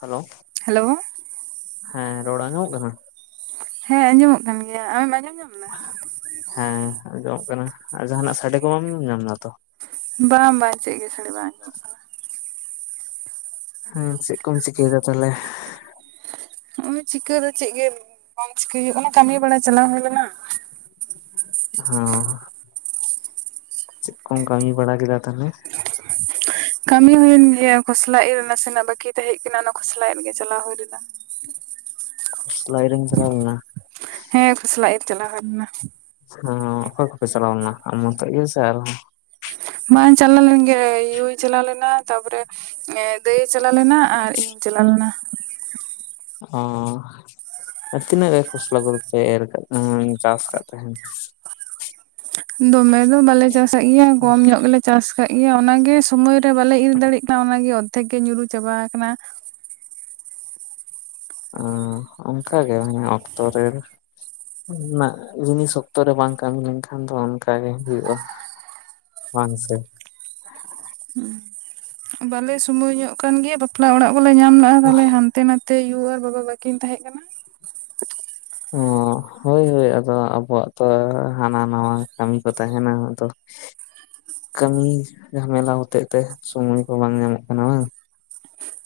Hello. Hello. ᱦᱮᱸ ᱨᱚᱲ ᱟᱸᱡᱚᱢᱚᱜ ᱠᱟᱱᱟ? ᱦᱮᱸ ᱟᱸᱡᱚᱢᱚᱜ ᱠᱟᱱ ᱜᱮᱭᱟ ᱟᱢᱮᱢ ᱟᱸᱡᱚᱢ ᱧᱟᱢ ᱫᱟ? ᱦᱮᱸ ᱟᱸᱡᱚᱢᱚᱜ ᱠᱟᱱᱟ, ᱟᱨ ᱡᱟᱦᱟᱱᱟᱜ ᱥᱟᱰᱮ ᱠᱚ ᱵᱟ ᱟᱢ ᱧᱟᱢᱫᱟ ᱛᱚ? ᱵᱟᱝ -ᱵᱟᱝ ᱪᱮᱫ ᱜᱮ ᱥᱟᱰᱮ ᱵᱟᱝ ᱟᱡᱚᱢᱚᱜ ᱠᱟᱱᱟ᱾ ᱦᱮᱸ ᱪᱮᱫ ᱠᱚᱢ ᱥᱤᱠᱟᱹᱭ ᱫᱟ ᱛᱟᱞᱮ? ᱦᱚᱜ-ᱚᱭ ᱪᱤᱠᱟᱹ ᱫᱚ ᱪᱮᱫ ᱜᱮ ᱵᱟᱝ ᱪᱤᱠᱟᱹᱭ ᱦᱩᱭᱩᱜ ᱚᱱᱟ ᱠᱟᱹᱢᱤ ᱵᱟᱲᱟ ᱪᱟᱞᱟᱣ ᱦᱩᱭ ᱞᱮᱱᱟ᱾ ᱦᱚᱸ ᱪᱮᱫ ᱠᱚᱢ ᱠᱟᱹᱢᱤ ᱵᱟᱲᱟ ᱠᱮᱫᱟ ᱛᱟᱦᱞᱮ? ᱠᱟᱹᱢᱤ ᱦᱩᱭᱮᱱ ᱜᱮᱭᱟ ᱠᱷᱚᱥᱞᱟ ᱤᱨ ᱱᱟᱥᱮ ᱱᱟᱜ ᱵᱟᱹᱠᱤ ᱛᱟᱦᱮᱸ ᱦᱮᱡ ᱠᱟᱱᱟ ᱚᱱᱟ ᱠᱷᱚᱥᱞᱟᱜ ᱤᱨ ᱜᱮ ᱪᱟᱞᱟᱣ ᱦᱩᱭ ᱞᱮᱱᱟ᱾ ᱠᱷᱚᱥᱞᱟ ᱤᱨᱮᱢ ᱪᱟᱞᱟᱣ ᱞᱮᱱᱟ ᱾ ᱦᱮᱸ ᱠᱷᱚᱥᱞᱟ ᱤᱨ ᱪᱟᱞᱟᱣ ᱦᱩᱭᱞᱮᱱᱟ᱾ ᱦᱮᱸ ᱚᱠᱚᱭ ᱠᱚᱯᱮ ᱪᱟᱞᱟᱣᱱᱟ ᱟᱢ ᱢᱚᱛᱚᱡ ᱜᱮ ᱥᱮ ᱟᱨᱦᱚ ᱾ ᱵᱟᱝ ᱪᱟᱞᱟᱣ ᱞᱮᱱ ᱜᱮ ᱭᱩᱭ ᱪᱟᱞᱟᱣ ᱞᱮᱱᱟ ᱛᱟᱯᱚᱨᱮ ᱦᱮᱸ ᱫᱟᱹᱭᱮ ᱪᱟᱞᱟᱣ ᱞᱮᱱᱟ ᱟᱨ ᱤᱧᱤᱧ ᱪᱟᱞᱟᱣ ᱞᱮᱱᱟ᱾ ᱚᱻ ᱟᱨ ᱛᱤᱱᱟᱹᱜ ᱜᱮ ᱠᱷᱚᱥᱞᱟ ᱠᱚᱯᱮ ᱮᱨ ᱠᱟᱜ ᱛᱮ ᱪᱟᱥ ᱠᱟᱫ ᱛᱟᱦᱮᱱ? ᱫᱚᱢᱮ ᱫᱚ ᱵᱟᱞᱮ ᱪᱟᱥᱟᱜ ᱜᱮᱭᱟ ᱠᱚᱢ ᱧᱚᱜ ᱜᱮᱞᱮ ᱪᱟᱥ ᱟᱠᱟᱫ ᱜᱮᱭᱟ ᱚᱱᱟᱜᱮ ᱥᱳᱚᱢᱚᱭ ᱨᱮ ᱵᱟᱞᱮ ᱤᱨ ᱫᱟᱲᱮᱭᱟᱜ ᱠᱟᱱᱟ ᱚᱱᱟᱜᱮ ᱚᱨᱫᱷᱮᱠ ᱜᱮ ᱧᱩᱨᱩ ᱪᱟᱵᱟ ᱟᱠᱟᱱᱟ᱾ ᱚᱻ ᱠᱟᱝᱜᱮ ᱚᱱᱮ ᱚᱠᱛᱚ ᱨᱮᱱ ᱡᱤᱱᱤᱥ ᱚᱠᱛᱚ ᱨᱮ ᱵᱟᱝ ᱠᱟᱹᱢᱤ ᱞᱮᱱᱠᱷᱟᱱ ᱫᱚ ᱚᱱᱠᱟᱜ ᱜᱮ ᱦᱩᱭᱩᱜᱼᱟ᱾ ᱵᱟᱝ ᱥᱮ᱾ ᱦᱮᱸ ᱵᱟᱞᱮ ᱥᱩᱢᱚᱭ ᱧᱚᱜ ᱠᱟᱱᱜᱮᱭᱟ ᱵᱟᱯᱞᱟ ᱚᱲᱟᱜ ᱠᱚᱞᱮ ᱧᱟᱢ ᱞᱮᱼᱟ ᱛᱟᱞᱦᱮ ᱦᱟᱱᱛᱮ ᱱᱟᱛᱮ ᱛᱮᱭᱩ ᱟᱨ ᱵᱟᱵᱟ ᱵᱟᱠᱤᱱ ᱛᱟᱦᱮᱸ ᱠᱟᱱᱟ᱾ ᱚ ᱦᱳᱭ ᱦᱳᱭ ᱟᱫᱚ ᱟᱵᱚᱣᱟᱜ ᱛᱚ ᱦᱟᱱᱟ ᱱᱚᱣᱟ ᱠᱟᱹᱢᱤ ᱠᱚ ᱛᱟᱦᱮᱱᱟ ᱟᱫᱚ ᱠᱟᱹᱢᱤ ᱡᱷᱟᱢᱮᱞᱟ ᱦᱚᱛᱮᱜ ᱛᱮ ᱥᱩᱢᱚᱭ ᱠᱚ ᱵᱟᱝ ᱧᱟᱢᱚᱜ ᱠᱟᱱᱟ ᱵᱟᱝ᱾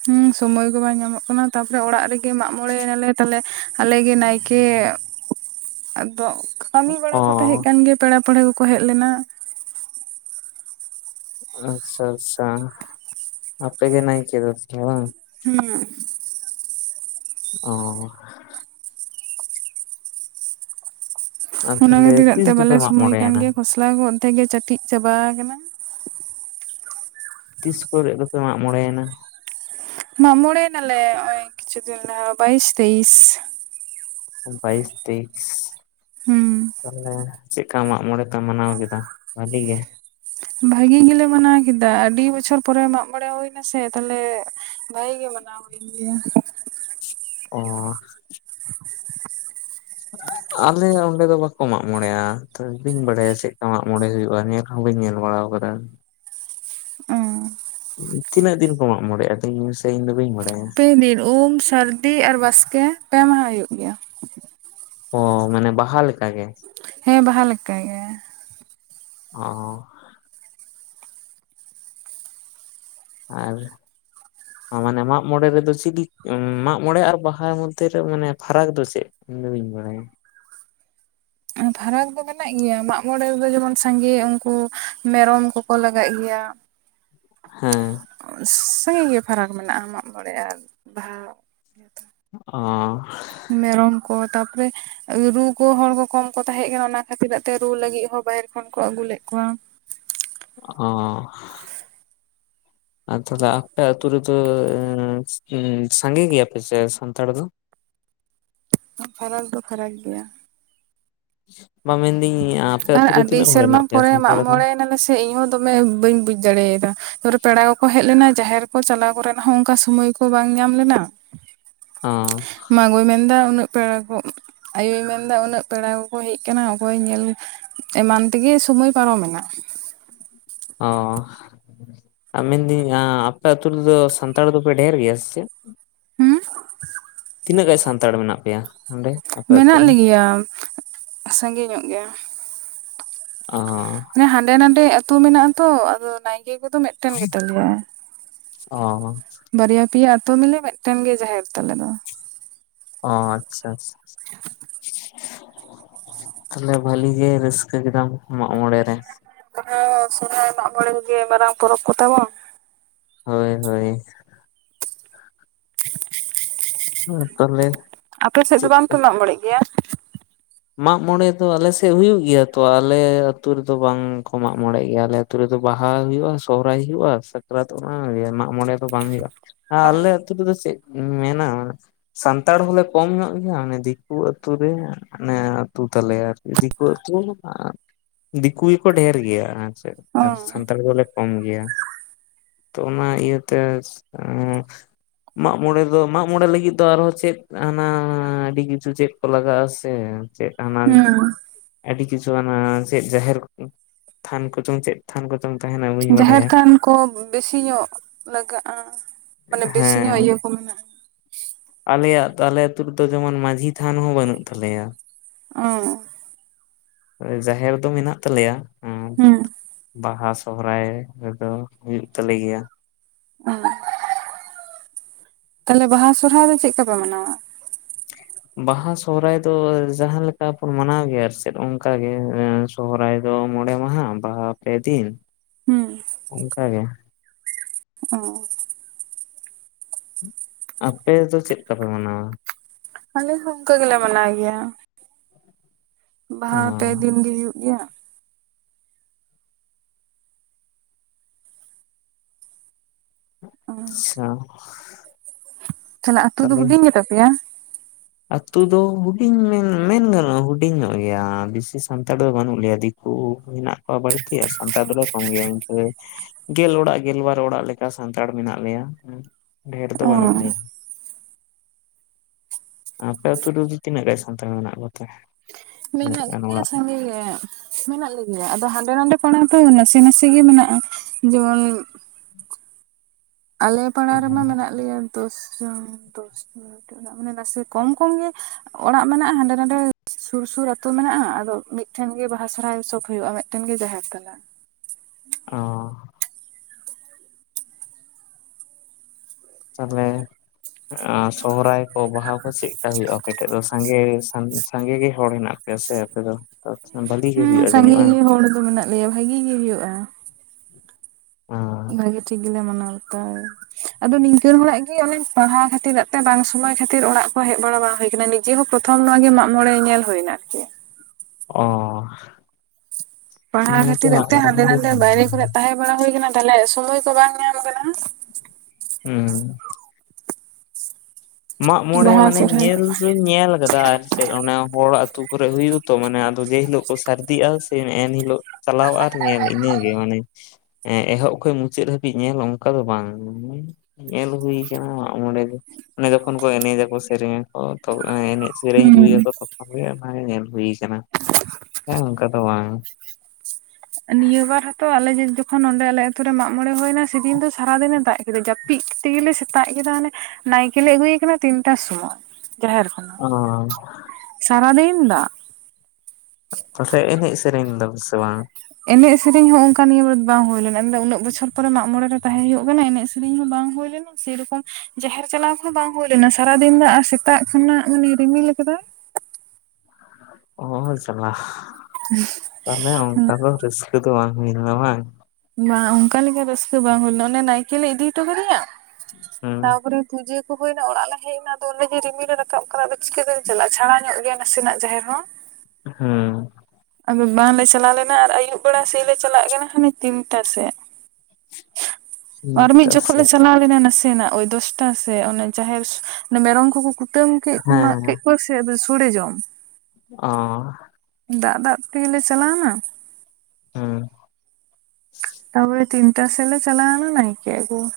ᱦᱮᱸ ᱥᱚᱢᱚᱭ ᱠᱚ ᱵᱟᱭ ᱧᱟᱢᱚᱜ ᱠᱟᱱᱟ ᱛᱟᱯᱚᱨᱮ ᱚᱲᱟᱜ ᱨᱮᱜᱮ ᱜᱮ ᱢᱟᱜ ᱢᱚᱬᱮᱭᱱᱟᱞᱮ ᱛᱟᱦᱚᱞᱮ ᱟᱞᱮ ᱜᱮ ᱱᱟᱭᱠᱮ ᱟᱫᱚ ᱠᱟᱹᱢᱤ ᱚ ᱵᱟᱲᱟ ᱠᱚ ᱛᱟᱦᱮᱸ ᱠᱟᱱ ᱜᱮ ᱯᱮᱲᱟ ᱯᱟᱹᱲᱦᱟᱹ ᱠᱚᱠᱚ ᱦᱮᱡ ᱞᱮᱱᱟ᱾ ᱟᱪᱪᱷᱟ ᱟᱪᱪᱷᱟ ᱟᱯᱮ ᱜᱮ ᱱᱟᱭᱠᱮ ᱫᱚ ᱛᱟᱦᱞᱮ ᱵᱟᱝ᱾ ᱦᱩᱸ᱾ ᱚᱻ ᱟᱨ ᱚᱱᱟ ᱛᱟᱦᱞᱮ ᱠᱷᱟᱹᱛᱤᱨᱟᱜ ᱛᱤᱥ ᱛᱮ ᱵᱟᱞᱮ ᱫᱚᱯᱮ ᱢᱟᱜ ᱥᱳᱢᱚᱭ ᱠᱟᱱ ᱢᱚᱬᱮᱭᱮᱱᱟ ᱜᱮ ᱠᱷᱚᱥᱞᱟ ᱠᱚ ᱮᱛᱮ ᱜᱮ ᱪᱟᱹᱴᱤᱡ ᱪᱟᱵᱟ ᱟᱠᱟᱱᱟ᱾ ᱛᱤᱥ ᱠᱚᱨᱮᱜ ᱫᱚᱯᱮ ᱢᱟᱜ ᱢᱚᱬᱮᱭᱮᱱᱟ᱾ ᱢᱟᱜᱢᱚᱬᱮ ᱱᱟᱞᱮ ᱱᱚᱜ ᱚᱭ ᱠᱤᱪᱷᱩ ᱫᱤᱱ ᱞᱟᱦᱟ ᱵᱟᱭᱤᱥ ᱛᱮᱭᱤᱥ᱾ ᱵᱟᱭᱤᱥ ᱛᱮᱭᱤᱥ ᱦᱩᱸ ᱛᱚᱞᱮ ᱪᱮᱫᱠᱟ ᱢᱟᱜ ᱢᱚᱬᱮ ᱯᱮ ᱢᱟᱱᱟᱣ ᱠᱮᱫᱟ, ᱵᱷᱟᱹᱞᱤ ᱜᱮ? ᱵᱷᱟᱜᱤ ᱜᱮᱞᱮ ᱢᱟᱱᱟᱣ ᱠᱮᱫᱟ ᱟᱹᱰᱤ ᱵᱚᱪᱷᱚᱨ ᱯᱚᱨᱮ ᱢᱟᱜ ᱢᱚᱲᱮ ᱦᱩᱭᱱᱟ ᱥᱮ ᱛᱟᱦᱞᱮᱼᱼ ᱵᱷᱟᱜᱤ ᱜᱮ ᱢᱟᱱᱟᱣ ᱦᱩᱭᱮᱱ ᱜᱮᱭᱟ᱾ ᱚᱻ [unintelligible] ᱟᱞᱮ ᱚᱸᱰᱮ ᱫᱚ ᱵᱟᱠᱚ ᱢᱟᱜᱽ ᱢᱚᱬᱮᱭᱟ ᱛᱚᱵᱮ ᱵᱟᱹᱧ ᱵᱟᱲᱟᱭᱟ ᱪᱮᱫ ᱞᱮᱠᱟ ᱢᱟᱜᱽ ᱢᱚᱬᱮ ᱦᱩᱭᱩᱜᱼᱟ ᱱᱤᱭᱟᱹ ᱠᱚ, ᱚ ᱵᱟᱹᱧ ᱧᱮᱞ ᱵᱟᱲᱟ ᱟᱠᱟᱫᱟ᱾ ᱚᱸᱻ ᱛᱤᱱᱟᱹᱜ ᱫᱤᱱ ᱠᱚ ᱢᱟᱜ ᱢᱚᱬᱮᱜᱼᱟ ᱤᱧ ᱥᱮ ᱤᱧ ᱫᱚ ᱵᱟᱹᱧ ᱵᱟᱲᱟᱭᱟ ᱯᱮ ᱫᱤᱱ ᱩᱢ ᱥᱟᱹᱨᱫᱤ ᱟᱨ ᱵᱟᱥᱠᱮ ᱯᱮ ᱢᱟᱦᱟ ᱦᱩᱭᱩᱜ ᱜᱮᱭᱟ ᱚ ᱢᱟᱱᱮ ᱵᱟᱦᱟ ᱞᱮᱠᱟ ᱜᱮ ᱦᱮᱸ ᱵᱟᱦᱟ ᱞᱮᱠᱟ ᱜᱮ ᱚ ᱟᱨ ᱢᱟᱱᱮ ᱢᱟᱜ ᱢᱚᱬᱮ ᱨᱮᱫᱚ ᱪᱤᱞᱤ ᱢᱟᱜᱽ ᱢᱚᱬᱮ ᱟᱨ ᱵᱟᱦᱟ ᱢᱚᱫᱽᱫᱷᱮ ᱨᱮ ᱢᱟᱱᱮ ᱯᱷᱟᱨᱟᱠ ᱫᱚ ᱪᱮᱫ ᱤᱧ ᱫᱚ ᱵᱟᱹᱧ ᱵᱟᱲᱟᱭᱟ ᱯᱷᱟᱨᱟᱠ ᱫᱚ ᱢᱮᱱᱟᱜ ᱜᱮᱭᱟ ᱢᱟᱜᱽ ᱢᱚᱬᱮ ᱨᱮᱫᱚ ᱡᱮᱢᱚᱱ ᱥᱟᱸᱜᱮ ᱩᱱᱠᱩ ᱢᱮᱨᱚᱢ ᱠᱚᱠᱚ ᱞᱟᱜᱟᱜ ᱜᱮᱭᱟ ᱦᱮᱸ ᱥᱟᱺᱜᱤᱧ ᱜᱮ ᱯᱷᱟᱨᱟᱠ ᱢᱮᱱᱟᱜᱼᱟ ᱢᱟᱜᱽ ᱢᱚᱬᱮ ᱟᱨ ᱵᱟᱦᱟ ᱚ ᱢᱮᱨᱚᱢ ᱠᱚ ᱛᱟᱯᱚᱨᱮ ᱨᱩ ᱠᱚ ᱦᱚᱲ ᱠᱚ ᱠᱚᱢ ᱠᱚ ᱛᱟᱦᱮᱸ ᱠᱟᱱᱟ ᱚᱱᱟ ᱠᱷᱟᱹᱛᱤᱨ ᱚᱜ ᱛᱮ ᱨᱩ ᱞᱟᱹᱜᱤᱫ ᱦᱚᱸ ᱵᱟᱦᱮᱨᱮ ᱠᱷᱚᱱ ᱠᱚ ᱟᱹᱜᱩ ᱞᱮᱫ ᱠᱚᱣᱟ ᱚᱻ ᱟᱨ ᱛᱟᱦᱚᱞᱮ ᱟᱯᱮ ᱟᱹᱛᱩ ᱨᱮᱫᱚ ᱥᱟᱸᱜᱮ ᱜᱮᱭᱟᱯᱮ ᱥᱮ ᱥᱟᱱᱛᱟᱲ ᱫᱚ ᱯᱷᱟᱨᱟᱠ ᱫᱚ ᱯᱷᱟᱨᱟᱠ ᱜᱮᱭᱟ ᱵᱟ ᱢᱮᱱᱫᱤᱧ ᱟᱯᱮ ᱟᱨ ᱟᱛᱩ ᱨᱮ ᱛᱤᱱᱟᱹᱜ ᱦᱚᱲ ᱦᱮᱱᱟᱜ ᱯᱮᱭᱟ ᱥᱟᱱᱛᱟᱲ ᱫᱚ? ᱤᱧ ᱦᱚ ᱫᱚᱢᱮ ᱵᱟᱹᱧ ᱵᱩᱡᱽ ᱫᱟᱲᱮᱭᱟᱫᱟ᱾ ᱯᱚᱨᱮ ᱯᱮᱲᱟ ᱠᱚᱠᱚ ᱦᱮᱡ ᱞᱮᱱᱟ ᱡᱟᱦᱮᱨ ᱠᱚ ᱪᱟᱞᱟᱣ ᱠᱚᱨᱮᱱᱟᱜ ᱦᱚᱸ ᱚᱱᱠᱟ ᱥᱚᱢᱚᱭ ᱠᱚ ᱵᱟᱝ ᱧᱟᱢ ᱞᱮᱱᱟ᱾ ᱚ ᱢᱟᱜᱳᱭ ᱢᱮᱱᱫᱟ ᱩᱱᱟᱹᱜ ᱯᱮᱲᱟ ᱠᱚ, ᱟᱭᱳ ᱢᱮᱱ ᱮᱫᱟ ᱩᱱᱟᱹᱜ ᱯᱮᱲᱟ ᱠᱚᱠᱚ ᱦᱮᱡ ᱟᱠᱟᱱᱟ᱾ ᱚᱠᱚᱭ ᱧᱮᱞ ᱮᱢᱟᱱ ᱛᱮᱜᱮ ᱥᱢᱚᱭ ᱯᱟᱨᱚᱢᱮᱱᱟ᱾ ᱚ ᱟ ᱢᱮᱱᱫᱤᱧ ᱟᱯᱮ ᱟᱹᱛᱩ ᱨᱮᱫᱚ ᱥᱟᱱᱛᱟᱲ ᱫᱚᱯᱮ ᱰᱷᱮᱨ ᱜᱮᱭᱟ ᱥᱮ ᱪᱮᱫ? ᱦᱩᱸ ᱛᱤᱱᱟᱹᱜ ᱜᱟᱡ ᱥᱟᱱᱛᱟᱲ ᱢᱮᱱᱟᱜ ᱯᱮᱭᱟ ᱚᱸᱰᱮ? ᱟᱯᱮ ᱟᱹᱛᱩ ᱢᱮᱱᱟᱜ ᱨᱮ? ᱞᱮᱜᱮᱭᱟ ᱥᱟᱸᱜᱮ ᱧᱚᱜ ᱜᱮ ᱚ ᱦᱮᱸ ᱦᱟᱸᱰᱮ ᱱᱟᱰᱮ ᱟᱹᱛᱩ ᱢᱮᱱᱟᱜ-ᱟ ᱛᱚ ᱟᱫᱚ ᱱᱟᱭᱠᱮ ᱠᱚᱫᱚ ᱢᱮᱫ ᱴᱮᱱ ᱜᱮᱛᱟ ᱞᱮᱟᱭ᱾ ᱚ ᱵᱟᱨᱭᱟ ᱯᱮᱭᱟ ᱟᱛᱳ ᱢᱤᱞᱮ ᱢᱤᱫᱴᱮᱱ ᱜᱮ ᱡᱟᱦᱮᱨ ᱛᱟᱞᱮ ᱫᱚ᱾ ᱚ ᱟᱪᱪᱷᱟ ᱟᱪᱪᱷᱟ ᱛᱟᱦᱞᱮ ᱵᱷᱟᱹᱞᱤ ᱜᱮ ᱨᱟᱹᱥᱠᱟᱹ ᱠᱮᱫᱟᱢ ᱢᱟᱜ ᱢᱚᱬᱮ ᱨᱮ ᱦᱮᱸ ᱥᱚᱨᱦᱟᱭ ᱢᱟᱜ ᱢᱚᱬᱮ ᱠᱚᱜᱮ ᱢᱟᱨᱟᱝ ᱯᱚᱨ ᱠᱚ ᱛᱟᱵᱚᱱ᱾ ᱦᱳᱭ ᱦᱳᱭ [inaudible] ᱛᱟᱦᱚᱞᱮ ᱟᱯᱮ ᱥᱮᱫ ᱫᱚ ᱪᱮᱫ ᱵᱟᱝᱯᱮ ᱢᱟᱜ ᱢᱚᱬᱮ ᱜᱮᱭᱟ? ᱢᱟᱜ ᱢᱚᱬᱮ ᱫᱚ ᱟᱞᱮᱥᱮᱫ ᱦᱩᱭᱩᱜ ᱜᱮᱭᱟ ᱛᱚ ᱟᱞᱮ ᱟᱹᱛᱩ ᱨᱮᱫᱚ ᱵᱟᱝᱠᱚ ᱢᱟᱜ ᱢᱚᱬᱮ ᱜᱮᱭᱟ ᱟᱞᱮ ᱟᱛᱩ ᱨᱮᱫᱚ ᱵᱟᱦᱟ ᱦᱩᱭᱩᱜᱼᱟ ᱥᱚᱦᱚᱨᱟᱭ ᱦᱩᱭᱩᱜᱼᱟ ᱥᱟᱠᱨᱟᱛ ᱚᱱᱟ ᱜᱮ ᱢᱟᱜ ᱢᱚᱬᱮ ᱫᱚ ᱵᱟᱝ ᱦᱩᱭᱩᱜᱼᱟ᱾ ᱟᱞᱮ ᱟᱛᱩ ᱚ ᱨᱮᱫᱚ ᱪᱮᱫ ᱢᱮᱱᱟ ᱥᱟᱱᱛᱟᱲ ᱦᱚᱞᱮ ᱠᱚᱢ ᱧᱚᱜ ᱜᱮᱭᱟ ᱚᱱᱮ ᱫᱤᱠᱩ ᱟᱛᱩᱨ ᱨᱮ ᱟᱱᱮ ᱟᱹᱛᱩ ᱛᱟᱞᱮ ᱟᱨᱠᱤ ᱫᱤᱠᱩ ᱟᱛᱩ ᱫᱤᱠᱩ ᱜᱮᱠᱚ ᱰᱷᱹᱮᱨ ᱜᱮᱭᱟ ᱟᱨ ᱪᱮᱫ ᱟᱨ ᱥᱟᱱᱛᱟᱲ ᱫᱚᱞᱮ ᱠᱚᱢ ᱜᱮᱭᱟ ᱛᱚ ᱚᱱᱟ ᱤᱭᱟᱹᱛᱮ ᱢᱟᱜ ᱢᱬᱮ ᱫᱚ ᱢᱟᱜ ᱢᱚᱬᱮ ᱞᱟᱹᱜᱤᱫ ᱫᱚ ᱟᱨᱦᱚᱸ ᱪᱮᱫ ᱦᱟᱱᱟ ᱟᱹᱰᱤ ᱠᱤᱪᱷᱩ ᱪᱮᱫ ᱠᱚ ᱞᱟᱜᱟᱜᱼᱟ ᱥᱮ ᱪᱮᱫ ᱦᱟᱱᱟ ᱦᱩᱸ ᱟᱹᱰᱤ ᱠᱤᱪᱷᱩ ᱟᱱᱟ ᱪᱮᱫ ᱡᱟᱦᱮᱨ ᱛᱷᱟᱱ ᱠᱚᱪᱚᱝ ᱪᱮᱫ ᱛᱷᱟᱱ ᱠᱚ ᱪᱚᱝ ᱛᱟᱦᱮᱱᱟ ᱵᱟᱹᱧ ᱡᱟᱦᱮᱨ ᱵᱟᱰᱟᱭᱟ ᱛᱷᱟᱱ ᱠᱚ ᱵᱮᱥᱤ ᱧᱚᱜ ᱞᱟᱜᱟᱜᱼᱟ, ᱢᱟᱱᱮ ᱵᱮᱥᱤ ᱦᱮᱸ ᱧᱚᱜ ᱤᱭᱟᱹ ᱠᱚ ᱢᱮᱱᱟᱜᱼᱟ ᱾ ᱟᱞᱮᱭᱟᱜ ᱟᱞᱮ ᱟᱹᱛᱩ ᱨᱮᱫᱚ ᱡᱮᱢᱚᱱ ᱢᱟᱹᱡᱷᱤ ᱛᱷᱟᱱ ᱦᱚᱸ ᱵᱟᱹᱱᱩᱜ ᱛᱟᱞᱮᱭᱟ ᱾ ᱚᱸ ᱾ ᱡᱟᱦᱮᱨ ᱫᱚ ᱢᱮᱱᱟᱜ ᱛᱟᱞᱮᱭᱟ, ᱟᱨ ᱦᱩᱸ ᱵᱟᱦᱟ ᱥᱚᱦᱨᱟᱭ ᱨᱮᱫᱚ ᱦᱩᱭᱩᱜ ᱛᱟᱞᱮ ᱜᱮᱭᱟ ᱾ ᱚᱸ, ᱛᱟᱦᱞᱮ ᱵᱟᱦᱟ ᱥᱚᱨᱦᱟᱭ ᱫᱚ ᱪᱮᱫᱠᱟᱯᱮ ᱢᱟᱱᱟᱣᱟ? ᱵᱟᱦᱟ ᱥᱚᱦᱨᱟᱭ ᱫᱚ ᱡᱟᱦᱟᱸ‌ ᱞᱮᱠᱟ ᱵᱚᱱ ᱢᱟᱱᱟᱣ ᱜᱮᱭᱟ ᱟᱨ ᱪᱮᱫ ᱚᱱᱠᱟᱜᱮ ᱾ ᱥᱚᱦᱚᱨᱟᱭ ᱫᱚ ᱢᱚᱬᱮ ᱢᱟᱦᱟ, ᱵᱟᱦᱟ ᱯᱮ ᱫᱤᱱ ᱾ ᱦᱩᱸ ᱾ ᱚᱝᱠᱟ ᱜᱮ ᱾ ᱚᱸ ᱾ ᱟᱯᱮ ᱫᱚ ᱪᱮᱫᱠᱟ ᱯᱮ ᱢᱟᱱᱟᱣᱟ? ᱟᱞᱮ ᱦᱚᱸ ᱚᱝᱠᱟ ᱜᱮᱞᱮ ᱢᱟᱱᱟᱣ ᱜᱮᱭᱟ ᱾ ᱵᱟᱦᱟ ᱚ ᱯᱮ ᱫᱤᱱᱜᱤ ᱦᱩᱭᱩᱜ ᱜᱮᱭᱟ ᱾ ᱟᱪᱪᱷᱟ ᱾ ᱛᱟᱦᱚᱞᱮ ᱟᱛᱩ ᱫᱚ ᱦᱩᱰᱤᱧ ᱜᱮᱛᱟ ᱯᱮᱭᱟ? ᱟᱛᱩ ᱫᱚ ᱦᱩᱰᱤᱧ ᱢᱮᱱ ᱢᱮᱱ ᱜᱟᱱᱚᱜᱼᱟ ᱦᱩᱰᱤᱧ ᱧᱚᱜ ᱜᱮᱭᱟ, ᱵᱮᱥᱤ ᱥᱟᱱᱛᱟᱲ ᱫᱚ ᱵᱟᱹᱱᱩᱜ ᱞᱮᱭᱟ ᱫᱤ ᱠᱩ ᱦᱮᱱᱟᱜ ᱠᱚᱣᱟ ᱵᱟᱹᱲᱛᱤ ᱟᱨ ᱥᱟᱱᱛᱟᱲ ᱫᱚᱞᱮ ᱠᱚᱢ ᱜᱮᱭᱟ, ᱤᱱᱠᱟᱹ ᱜᱮᱞ ᱚᱲᱟᱜ ᱜᱮᱞᱵᱟᱨ ᱚᱲᱟᱜ ᱞᱮᱠᱟ ᱥᱟᱱᱛᱟᱲ ᱢᱮᱱᱟᱜ ᱞᱮᱭᱟ, ᱰᱷᱮᱨ ᱫᱚ ᱚ ᱵᱟᱹᱱᱩᱜ ᱞᱮᱭᱟ ᱾ ᱟᱯᱮ ᱟᱹᱛᱩ ᱨᱮᱫᱚ ᱛᱤᱱᱟᱹᱜ ᱜᱟᱭ ᱥᱟᱱᱛᱟᱲ ᱢᱮᱱᱟᱜ ᱠᱚᱛᱮ? ᱛᱤᱱᱟᱹᱜ ᱢᱮᱱᱟᱜ ᱠᱚ ᱜᱟᱱ ᱜᱮᱭᱟ ᱚᱲᱟᱜ ᱥᱟᱸᱜᱮ ᱜᱮ ᱾ ᱢᱮᱱᱟᱜ ᱞᱮᱜᱮᱭᱟ, ᱟᱫᱚ ᱦᱟᱸᱰᱮ ᱱᱟᱸᱰᱮ ᱯᱟᱲᱟ ᱛᱚ ᱱᱟᱥᱮ ᱱᱟᱥᱮ ᱜᱮ ᱢᱮᱱᱟᱜᱼᱟ ᱾ ᱡᱮᱢᱚᱱ ᱟᱞᱮ ᱯᱟᱲᱟ ᱨᱮᱢᱟ ᱢᱮᱱᱟᱜ ᱞᱮᱭᱟ ᱫᱚᱥ ᱡᱚᱱ ᱫᱚᱥ [inaudible] ᱢᱟᱱᱮ ᱱᱟᱥᱮ ᱠᱚᱢ ᱠᱚᱢ ᱜᱮ ᱚᱲᱟᱜ ᱢᱮᱱᱟᱜᱼᱟ ᱦᱟᱸᱰᱮ ᱱᱟᱸᱰᱮ ᱥᱩᱨ ᱥᱩᱨ ᱟᱹᱛᱩ ᱢᱮᱱᱟᱜᱼᱟ, ᱟᱫᱚ ᱢᱤᱫᱴᱷᱮᱱ ᱜᱮ ᱵᱟᱦᱟ ᱥᱚᱨᱚᱦᱟᱭ ᱥᱚᱵ ᱦᱳᱭᱳᱜᱼᱟ ᱢᱤᱫᱴᱮᱱ ᱜᱮ ᱡᱟᱦᱮᱨ ᱛᱟᱞᱟ ᱾ ᱚᱸ ᱾ ᱛᱟᱦᱚᱞᱮ ᱥᱚᱦᱨᱟᱭ ᱠᱚ ᱵᱟᱦᱟ ᱠᱚ ᱪᱮᱫᱠᱟ ᱦᱩᱭᱩᱜᱼᱟ ᱟᱯᱮᱴᱷᱮᱡ ᱫᱚ ᱥᱟᱸᱜᱮ ᱥᱟ-ᱥᱟᱸᱜᱮ ᱜᱮ ᱦᱚᱲ ᱦᱮᱱᱟᱜ ᱯᱮᱭᱟ ᱥᱮ ᱟᱯᱮ ᱫᱚ? [inaudible] ᱵᱷᱟᱞᱤ ᱜᱮ ᱦᱩᱸ ᱦᱩᱭᱩᱜᱼᱟ ᱡᱟᱹᱱᱤᱡ ᱥᱟᱸᱜᱮ ᱵᱟᱝ? ᱜᱮ ᱦᱚᱲ ᱫᱚ ᱢᱮᱱᱟᱜ ᱞᱮᱭᱟ ᱵᱷᱟᱜᱤ ᱜᱮ ᱦᱩᱭᱩᱜᱼᱟ ᱾ ᱵᱷᱟᱜᱮ ᱴᱷᱤᱠ ᱜᱮᱞᱮ ᱢᱟᱱᱟᱣ ᱵᱟᱛᱟᱣᱟ ᱟᱫᱚ ᱱᱤᱝᱠᱟᱹᱱ ᱦᱚᱲᱟᱜ ᱜᱮ ᱚᱱᱮ ᱯᱟᱲᱦᱟᱣ ᱠᱷᱟᱹᱛᱤᱨᱟᱜ ᱛᱮ ᱵᱟᱝ ᱥᱚᱢᱚᱭ ᱠᱷᱟᱹᱛᱤᱨ ᱚᱲᱟᱜ ᱠᱚ ᱦᱮᱡ ᱵᱟᱲᱟ ᱵᱟᱝ ᱦᱩᱭ ᱠᱟᱱᱟ ᱤᱱᱟᱹ ᱪᱮᱜ ᱦᱚᱸ ᱯᱨᱚᱛᱷᱚᱢ ᱱᱚᱣᱟ ᱜᱮ ᱢᱟᱜ ᱢᱚᱬᱮ ᱧᱮᱞ ᱦᱩᱭᱱᱟ ᱟᱨᱠᱤ ᱾ ᱚᱸᱻ ᱯᱟᱲᱦᱟ ᱠᱷᱟᱹᱛᱤᱨᱟᱜ ᱛᱮ ᱦᱟᱸᱰᱮ ᱱᱟᱸᱰᱮ ᱵᱟᱭᱨᱮ ᱠᱚᱨᱮᱜ ᱛᱟᱦᱮᱸ ᱵᱟᱲᱟ ᱦᱩ ᱠᱟᱱᱟ, ᱛᱟᱦᱚᱞᱮ ᱥᱚᱢᱚᱭ ᱠᱚ ᱵᱟᱝ ᱧᱟᱢ ᱠᱟᱱᱟ ᱾ ᱦᱮᱸ ᱾ ᱢᱟᱜᱢᱚᱬᱮ ᱵᱟᱦᱟ ᱢᱟᱱᱮ ᱥᱚᱨᱦᱟᱭ ᱠᱚ ᱧᱮᱞ ᱫᱩᱧ ᱧᱮᱞ ᱟᱠᱟᱫᱟ ᱟᱨ ᱪᱮᱫ ᱚᱱᱟ ᱦᱚᱲᱟᱜ ᱟᱹᱛᱩ ᱠᱚᱨᱮ ᱦᱩᱭᱩᱜᱼᱟ ᱛᱚ ᱢᱟᱱᱮ ᱟᱫᱚ ᱡᱮ ᱦᱤᱞᱳᱜ ᱠᱚ ᱥᱟᱨᱫᱤᱜᱼᱟ ᱥᱮ ᱮᱱᱦᱤᱞᱳᱜ ᱪᱟᱞᱟᱣ ᱟᱨ ᱧᱮᱞ ᱤᱱᱟᱹᱜᱮ ᱢᱟᱱᱮ ᱮᱸ ᱮᱦᱚᱵ ᱠᱷᱚᱡ ᱢᱩᱪᱟᱹᱫ ᱦᱟᱹᱵᱤᱡ ᱧᱮᱞ ᱚᱝᱠᱟ ᱫᱚ ᱵᱟᱝ, ᱢᱟᱱᱮ ᱧᱮᱞ ᱦᱩᱭ ᱠᱟᱱᱟ ᱢᱟᱜ-ᱢᱚᱬᱮᱸ ᱫᱚ ᱚᱸᱰᱮ ᱚᱱᱮ ᱡᱚᱠᱷᱚᱱ ᱠᱚ ᱮᱱᱮᱡ ᱟᱠᱚ ᱥᱮᱨᱮᱧ ᱚ ᱮᱱᱮᱡ ᱥᱮᱨᱮᱧ ᱦᱩᱸ ᱨᱩᱭᱟᱠᱚ ᱛᱚᱠᱷᱚᱱ ᱜᱮ ᱚᱱᱟ ᱧᱮᱞ ᱦᱩᱭ ᱟᱠᱟᱱᱟ ᱾ ᱦᱮᱸ ᱚᱱᱠᱟ ᱫᱚ ᱵᱟᱝ ᱾ ᱱᱤᱭᱟᱹ ᱵᱟᱨ ᱦᱚᱛᱚ ᱟᱞᱮ ᱡᱚᱠᱷᱚᱱ ᱱᱚᱰᱮ ᱟᱞᱮ ᱟᱛᱳ ᱨᱮ ᱢᱟᱜ ᱢᱚᱬᱮ ᱦᱩᱭᱱᱟ ᱥᱮᱫᱤᱱ ᱫᱚ ᱥᱟᱨᱟ ᱫᱤᱱᱮ ᱫᱟᱜ ᱠᱮᱫ ᱡᱟᱹᱯᱤᱫ ᱠᱟᱛᱮ ᱜᱮᱞᱮ ᱥᱮᱛᱟᱜ ᱠᱮᱫᱟ ᱟᱱᱮ ᱱᱟᱭᱠᱮ ᱞᱮ ᱟᱹᱜᱩᱭ ᱮ ᱠᱟᱱᱟ ᱛᱤᱱᱴᱟ ᱥᱚᱢᱚᱭ ᱡᱟᱦᱮᱨ ᱚᱻ ᱥᱟᱨᱟ ᱫᱤᱱ ᱫᱟᱜ ᱛᱟᱦᱚᱞᱮ ᱮᱱᱮᱡ ᱥᱮᱨᱮᱧ ᱞᱮᱫᱟ ᱯᱮ ᱥᱮ ᱵᱟᱝ? ᱮᱱᱮᱡ ᱥᱮᱨᱮᱧ ᱦᱚᱸ ᱚᱱᱠᱟ ᱱᱤᱭᱟᱹ ᱵᱟᱨ ᱵᱟᱝ ᱦᱩᱭ ᱞᱮᱱᱟ ᱢᱮᱱᱫᱟ ᱩᱱᱟᱹᱜ ᱵᱚᱪᱷᱚᱨ ᱯᱚᱨᱮ ᱢᱟᱜ ᱢᱚᱬᱮ ᱨᱮ ᱛᱟᱦᱮᱸ ᱦᱩᱭᱩᱜ ᱠᱟᱱᱟ ᱮᱱᱮᱡ ᱥᱮᱨᱮᱧ ᱦᱚᱸ ᱵᱟᱝ ᱦᱩᱭ ᱞᱮᱱᱟ ᱾ ᱥᱮᱨᱚᱠᱚᱢ ᱡᱟᱦᱮᱨ ᱪᱟᱞᱟᱣ ᱠᱚᱦᱚᱸ ᱵᱟᱝ ᱦᱩᱭ ᱞᱮᱱᱟ ᱥᱟᱨᱟᱫᱤᱱ ᱫᱚ ᱟᱨ ᱥᱮᱛᱟᱜ ᱠᱷᱚᱱᱟᱜ ᱢᱟᱱᱮ ᱨᱤᱢᱤᱞ ᱠᱟᱫᱟᱭ ᱾ ᱚ ᱡᱟᱞᱟ ᱛᱟᱦᱞᱮ ᱚᱱᱠᱟ ᱫᱚ ᱨᱟᱹᱥᱠᱟᱹ ᱫᱚ ᱵᱟᱝ ᱦᱩᱭᱞᱮᱱᱟ ᱵᱟᱝ ᱾ ᱵᱟᱝ ᱚᱱᱠᱟ ᱞᱮᱠᱟ ᱨᱟᱹᱥᱠᱟᱹ ᱵᱟᱝ ᱦᱩᱭ ᱞᱮᱱᱟ ᱚᱱᱮ ᱱᱟᱭᱠᱮ ᱞᱮ ᱤᱫᱤ ᱦᱚᱴᱚ ᱠᱟᱫᱮᱧᱟ ᱦᱩᱸ ᱛᱟᱨᱯᱚᱨᱮ ᱯᱩᱡᱟᱹ ᱦᱩᱭᱱᱟ ᱚᱲᱟᱜ ᱞᱮ ᱦᱮᱡ ᱮᱱᱟ ᱟᱫᱚ ᱚᱱᱰᱮ ᱡᱮ ᱨᱤᱢᱤᱞ ᱞᱮ ᱨᱟᱠᱟᱵ ᱠᱟᱫᱟ ᱟᱫᱚ ᱪᱤᱠᱟᱹᱛᱮᱢ ᱪᱟᱞᱟᱜᱼᱟ ᱪᱷᱟᱲᱟ ᱧᱚᱜ ᱜᱮᱭᱟ ᱱᱟᱥᱮᱱᱟᱜ ᱡᱟᱦᱮᱨ ᱦᱚᱸ ᱾ ᱦᱩᱸ ᱟᱫᱚ ᱵᱟᱝᱞᱮ ᱪᱟᱞᱟᱣ ᱞᱮᱱᱟ ᱟᱨ ᱟᱹᱭᱩᱵ ᱵᱮᱲᱟ ᱥᱮᱫ ᱞᱮ ᱪᱟᱞᱟᱜ ᱠᱟᱱᱟ ᱦᱟᱱᱮ ᱛᱤᱱᱴᱟ ᱥᱮᱫ ᱾ ᱟᱨ ᱢᱤᱫ ᱪᱮᱫᱟᱜ ᱡᱚᱠᱷᱚᱱ ᱥᱮ ᱞᱮ ᱪᱟᱞᱟᱣ ᱞᱮ ᱱᱟ ᱱᱟᱥᱮᱱᱟᱜ ᱳᱭ ᱫᱚᱥᱴᱟ ᱥᱮ ᱚᱱᱮ ᱡᱟᱦᱮᱨ ᱢᱮᱨᱚᱢ ᱠᱚᱠᱚ ᱠᱩᱴᱟᱹᱢ ᱠᱮᱫ ᱢᱟᱜ ᱦᱮᱸ ᱠᱮᱫ ᱠᱚᱣᱟ ᱥᱮ ᱥᱩᱲᱮ ᱡᱚᱢ, ᱚᱻ ᱫᱟᱜ ᱫᱟᱜ ᱛᱮᱜᱮᱞᱮ ᱪᱟᱞᱟᱣᱱᱟ [unintelligible] ᱛᱟᱯᱚᱨᱮ ᱛᱤᱱᱴᱟ ᱥᱮᱫᱞᱮ ᱪᱟᱞᱟᱣᱱᱟ ᱱᱟᱭᱠᱮ ᱟᱜᱩ ᱾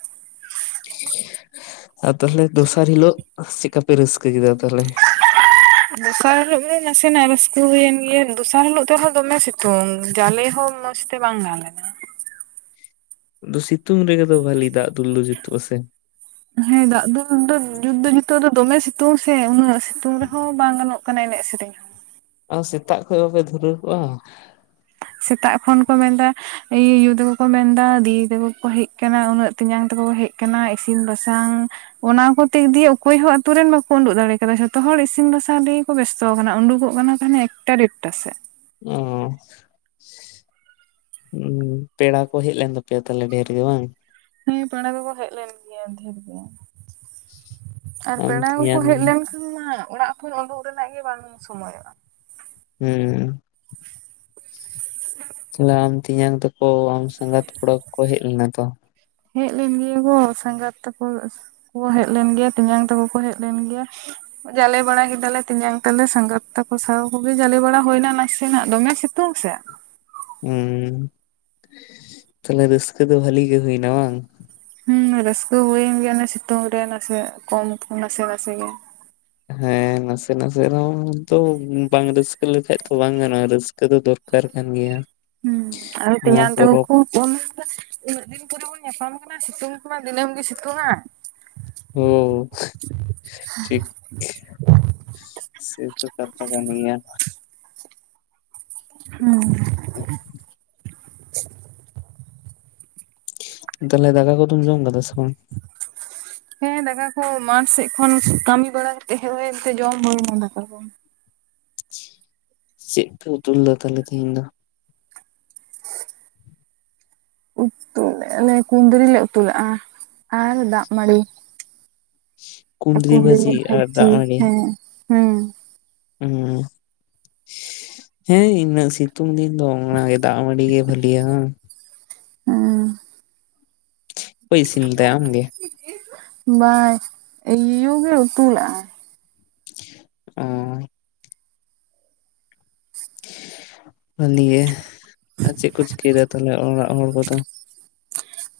ᱟᱨ ᱛᱟᱦᱚᱞᱮ ᱫᱚᱥᱟᱨ ᱦᱤᱞᱳᱜ ᱪᱮᱠᱟ ᱯᱮ ᱨᱟᱹᱥᱠᱟᱹ ᱠᱮᱫᱟ ᱛᱟᱦᱚᱞᱮ? [unintelligible] ᱫᱚᱥᱟᱨ ᱦᱤᱞᱳᱜ ᱫᱚ ᱱᱟᱥᱮᱱᱟᱜ ᱨᱟᱹᱥᱠᱟᱹ ᱦᱩᱭᱮᱱ ᱜᱮᱭᱟ ᱫᱚᱥᱟᱨ ᱦᱤᱞᱚᱜ ᱛᱮᱦᱚᱸ ᱫᱚᱢᱮ ᱥᱤᱛᱩᱝ ᱡᱟᱞᱮ ᱦᱚᱸ ᱢᱚᱸᱡᱽ ᱛᱮ ᱵᱟᱝ ᱜᱟᱱ ᱞᱮᱱᱟ ᱾ ᱥᱤᱛᱩᱝ ᱨᱮᱜᱮ ᱫᱚ ᱵᱷᱟᱞᱤ ᱫᱟᱜ ᱫᱩᱞᱩ ᱫᱚ ᱡᱩᱛᱩᱜ ᱟ ᱥᱮ ᱾ ᱦᱮᱸ ᱫᱟᱜ ᱫᱩᱞ ᱫᱚ ᱡᱩᱛ ᱫᱚ ᱡᱩᱛ ᱫᱚ ᱫᱚᱢᱮ ᱥᱤᱛᱩᱝ ᱥᱮ ᱩᱱᱟᱹᱜ ᱥᱤᱛᱩᱝ ᱨᱮᱦᱚᱸ ᱵᱟᱝ ᱜᱟᱱᱚᱜ ᱠᱟᱱᱟ ᱮᱱᱮᱡ ᱥᱮᱨᱮᱧ ᱦᱚᱸ ᱾ ᱟᱨ ᱥᱮᱛᱟᱜ ᱠᱷᱚᱡ ᱵᱟᱵᱮ ᱫᱷᱩᱨᱟᱹᱣ ᱠᱚᱜᱼᱟ ᱾ ᱥᱮᱛᱟᱜ ᱠᱷᱚᱱ ᱠᱚ ᱢᱮᱱᱫᱟ ᱤᱧ ᱟᱭᱩ ᱛᱟᱠᱚ ᱠᱚ ᱢᱮᱱᱫᱟ ᱫᱤᱫᱤ ᱛᱟᱠᱚ ᱠᱚ ᱦᱮᱡ ᱟᱠᱟᱱᱟ ᱩᱱᱟᱹᱜ ᱛᱮᱧᱟᱝ ᱛᱟᱠᱚ ᱠᱚ ᱦᱮᱡ ᱠᱟᱱᱟ ᱤᱥᱤᱱ ᱵᱟᱥᱟᱝ ᱚᱱᱟ ᱠᱚ ᱛᱮᱠ ᱫᱤᱭᱮ ᱚᱠᱚᱭᱦᱚ ᱟᱛᱩᱨᱮᱱ ᱵᱟᱠᱚ ᱩᱰᱳᱩᱜ ᱫᱟᱲᱮ ᱠᱟᱫᱟ ᱡᱷᱚᱛᱚᱦ ᱦᱚᱲ ᱤᱥᱤᱱ ᱵᱟᱥᱟᱝ ᱨᱮ ᱠᱚ ᱵᱮᱥᱛᱚ ᱟᱠᱟᱱᱟ ᱩᱰᱩᱠᱚᱜ ᱠᱟᱱᱟ ᱠᱚ ᱦᱟᱱᱮ ᱮᱠᱴᱟ ᱰᱮᱲᱴᱟ ᱥᱮᱫ, ᱚᱻ ᱦᱩᱸ ᱯᱮᱲᱟ ᱠᱚ ᱦᱮᱡ ᱞᱮᱱ ᱛᱟᱯᱮᱭᱟ ᱛᱟᱦᱚᱞᱮ ᱰᱷᱮᱨ ᱜᱮ ᱵᱟᱝ? ᱦᱮᱸ ᱯᱮᱲᱟ ᱠᱚᱠᱚ ᱦᱮᱡ ᱞᱮᱱ ᱜᱮᱭᱟ ᱰᱷᱮᱨ ᱜᱮ ᱟᱨ ᱟᱢ ᱯᱮᱲᱟ ᱠᱚᱠᱚ ᱛᱮᱧᱟᱝ ᱦᱮᱡ ᱞᱮᱱᱠᱷᱟᱱ ᱢᱟ ᱚᱲᱟᱜ ᱠᱷᱚᱱ ᱩᱰᱩᱠ ᱨᱮᱱᱟᱜ ᱜᱮ ᱵᱟᱝ ᱥᱚᱢᱚᱭᱚᱜᱼᱟ ᱾ ᱦᱩᱸ ᱛᱟᱞᱮ ᱟᱢ ᱛᱮᱭᱟᱝ ᱛᱟᱠᱚ ᱥᱟᱸᱜᱟᱛ ᱠᱚᱲᱟ ᱠᱚᱠᱚ ᱦᱮᱡ ᱞᱮᱱᱟ ᱛᱚ, ᱦᱮᱡ ᱞᱮᱱ ᱜᱮᱭᱟ ᱠᱚ ᱥᱟᱸᱜᱟᱛ ᱛᱟᱠᱚ᱾ ᱠᱚ ᱦᱮᱡ ᱞᱮᱱ ᱜᱮᱭᱟ ᱛᱮᱧᱟᱝ ᱛᱟᱠᱚ ᱠᱚ ᱦᱮᱡ ᱞᱮᱱ ᱜᱮᱭᱟ ᱾ ᱡᱟᱞᱮ ᱵᱟᱲᱟ ᱠᱮᱫᱟᱞᱮ ᱛᱮᱧᱟᱝ ᱛᱟᱞᱮ ᱥᱟᱸᱜᱟᱛ ᱛᱟᱠᱚ ᱥᱟᱶ ᱠᱚᱜᱮ ᱡᱟᱞᱮ ᱵᱟᱲᱟ ᱦᱩᱭᱱᱟ ᱱᱟᱥᱮ ᱱᱟᱜ ᱫᱚᱢᱮ ᱥᱤᱛᱩᱝ ᱥᱮ ᱾ ᱦᱩᱸ ᱛᱟᱦᱞᱮ ᱨᱟᱹᱥᱠᱟᱹ ᱫᱚ ᱵᱷᱟᱞᱤ ᱜᱮ ᱦᱩᱭᱱᱟ ᱵᱟᱝ? ᱦᱩᱸ ᱨᱟᱹᱥᱠᱟᱹ ᱦᱩᱭᱮᱱ ᱜᱮᱭᱟ ᱚᱱᱮ ᱥᱤᱛᱩᱝ ᱨᱮ ᱱᱟᱥᱮ ᱠᱚᱢ ᱠᱚ ᱱᱟᱥᱮ ᱱᱟᱥᱮ ᱜᱮ, ᱦᱮᱸ ᱱᱟᱥᱮ ᱱᱟᱥᱮ ᱨᱮᱦᱚᱸ ᱛᱚ ᱵᱟᱝ ᱨᱟᱹᱥᱠᱟᱹ ᱞᱮᱠᱷᱟᱡ ᱫᱚ ᱵᱟᱝ ᱜᱟᱱᱚᱜᱼᱟ ᱨᱟᱹᱥᱠᱟᱹ ᱨᱟᱥᱠᱟᱹ ᱫᱚ ᱫᱚᱨᱠᱟᱨ ᱠᱟᱱ ᱜᱮᱭᱟ᱾ ᱦᱩᱸ ᱟᱨᱦᱚᱸ ᱱᱚᱣᱟ ᱛᱮᱭᱟᱝ ᱛᱟᱠᱚ ᱯᱚᱨᱚᱵᱽ ᱠᱚ ᱩᱱᱟᱹᱜ ᱫᱤᱱ ᱠᱚᱨᱮ ᱵᱚᱱ ᱧᱟᱯᱟᱢ ᱠᱟᱱᱟ ᱥᱤᱛᱩᱝ ᱠᱚᱢᱟ ᱫᱤᱱᱟᱹᱢ ᱜᱮ ᱥᱤᱛᱩᱝᱼᱟ᱾ ᱦᱩᱸᱻ ᱴᱷᱤᱠ [inaudible] ᱥᱮᱛᱚ ᱠᱟᱛᱷᱟ ᱠᱟᱱᱜᱤᱭᱟ ᱦᱩᱸ ᱛᱟᱦᱚᱞᱮ ᱫᱟᱜᱠᱟ ᱠᱚᱫᱚᱢ ᱡᱚᱢ ᱠᱟᱫᱟ ᱥᱮ ᱵᱟᱝ? ᱦᱮᱸ ᱫᱟᱠᱟ ᱠᱚ ᱢᱟᱴᱷ ᱥᱮᱫ ᱠᱷᱚᱱ ᱠᱟᱹᱢᱤ ᱵᱟᱲᱟ ᱠᱟᱛᱮ ᱦᱮᱡ ᱦᱳᱭᱮᱱᱛᱮ ᱡᱚᱢ ᱦᱩᱭᱱᱟ ᱫᱟᱠᱟ ᱠᱚ᱾ ᱪᱮᱫ ᱯᱮ ᱩᱛᱩ ᱞᱮᱫᱟ ᱛᱟᱦᱟᱞᱮ ᱛᱮᱦᱮᱧ ᱫᱚ? ᱩᱛᱩ ᱚᱱᱮ [unintelligible] ᱠᱩᱸᱫᱽᱨᱤ ᱞᱮ ᱩᱛᱩ ᱞᱮᱜᱼᱟ ᱟᱨ ᱫᱟᱜ ᱢᱟᱺᱰᱤ। ᱠᱩᱸᱫᱽᱨᱤ ᱵᱷᱟᱹᱡᱤ ᱟᱨ ᱵᱷᱟᱡᱤ, ᱫᱟᱜ ᱦᱮᱸ ᱦᱮᱸ। ᱦᱩᱸᱻ [inaudible] ᱦᱮᱸ ᱤᱱᱟᱹᱜ ᱥᱤᱛᱩᱝ ᱫᱤᱱ ᱫᱚ ᱚᱱᱟ ᱜᱮ ᱫᱟᱜ ᱢᱟᱺᱰᱤ ᱜᱮ ᱵᱷᱟᱞᱤᱭᱟ ᱵᱟᱝ? ᱦᱩᱸᱻ ᱚᱠᱚᱭ ᱤᱥᱤᱱ ᱞᱮᱫᱟᱭ ᱟᱢ ᱜᱮ? ᱵᱟᱝ ᱤᱧ ᱭᱩ ᱜᱮ ᱩᱛᱩ ᱞᱮᱜᱼᱟᱭ। ᱚᱻ ᱵᱷᱟᱞᱤ ᱜᱮ, ᱟᱨ ᱪᱮᱫ ᱠᱚ ᱪᱤᱠᱟᱹᱭᱫᱟ ᱛᱟᱞᱦᱮ ᱚᱲᱟᱜ ᱦᱚᱲ ᱠᱚᱫᱚ?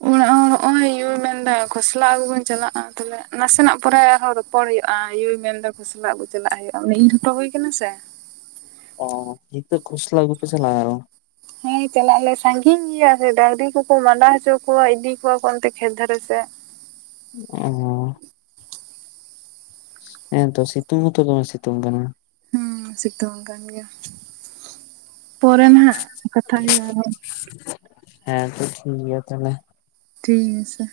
ᱚᱲᱟᱜ ᱦᱚᱲ ᱦᱚᱸᱜᱼᱚᱭ ᱭᱩ ᱢᱮᱱᱫᱟ ᱠᱷᱚᱥᱞᱟ ᱟᱹᱜᱩ ᱵᱚᱱ ᱪᱟᱞᱟᱜᱼᱟ। ᱛᱟᱦᱚᱞᱮ ᱱᱟᱥᱮᱱᱟᱜ ᱯᱚᱨᱮ ᱟᱨᱦᱚᱸ ᱼᱼ ᱨᱚᱯᱚᱲ ᱦᱩᱭᱩᱜᱼᱟ ᱭᱩᱭ ᱢᱮᱱᱫᱟ ᱠᱷᱚᱥᱞᱟ ᱟᱹᱜᱩ ᱪᱟᱞᱟᱜ ᱦᱩᱭᱩᱜᱼᱟ। ᱚᱱᱮ ᱤᱨ ᱦᱚᱴᱚ ᱦᱳᱭ ᱠᱟᱱᱟ ᱥᱮ। ᱚ ᱦᱤᱛᱚᱜ ᱠᱷᱚᱥᱞᱟ ᱟᱜᱩ ᱯᱮ ᱪᱟᱞᱟᱜᱼᱟ ᱟᱨᱚ? ᱦᱮᱸ ᱪᱟᱞᱟᱜ ᱟᱞᱮ ᱥᱟᱺᱜᱤᱧ ᱜᱮᱭᱟ ᱥᱮ ᱰᱟᱝᱨᱤ ᱠᱚᱠᱚ ᱢᱟᱰᱟ ᱦᱚᱪᱚ ᱠᱚᱣᱟ ᱤᱫᱤ ᱠᱚᱣᱟ ᱠᱚ ᱚᱱᱛᱮ ᱠᱷᱮᱛ ᱫᱷᱟᱨᱮ ᱥᱮᱫ। ᱚ [unintelligible] ᱦᱮᱸᱛᱚ ᱥᱤᱛᱩᱝ ᱦᱚᱸᱛᱚ ᱫᱚᱢᱮ ᱥᱤᱛᱩᱝ ᱠᱟᱱᱟ। ᱦᱮᱸ ᱥᱤᱛᱩᱝ ᱠᱟᱱ ᱜᱮᱭᱟ, ᱯᱚᱨᱮ ᱱᱟᱦᱟᱜ ᱠᱟᱛᱷᱟ ᱦᱩᱭᱩᱜᱼᱟ ᱦᱳᱭ। ᱦᱮᱸ ᱛᱚ ᱴᱷᱤᱠ ᱜᱮᱭᱟ ᱛᱟᱦᱟᱞᱮ। ᱴᱷᱤᱠ ᱜᱮ ᱥᱮ,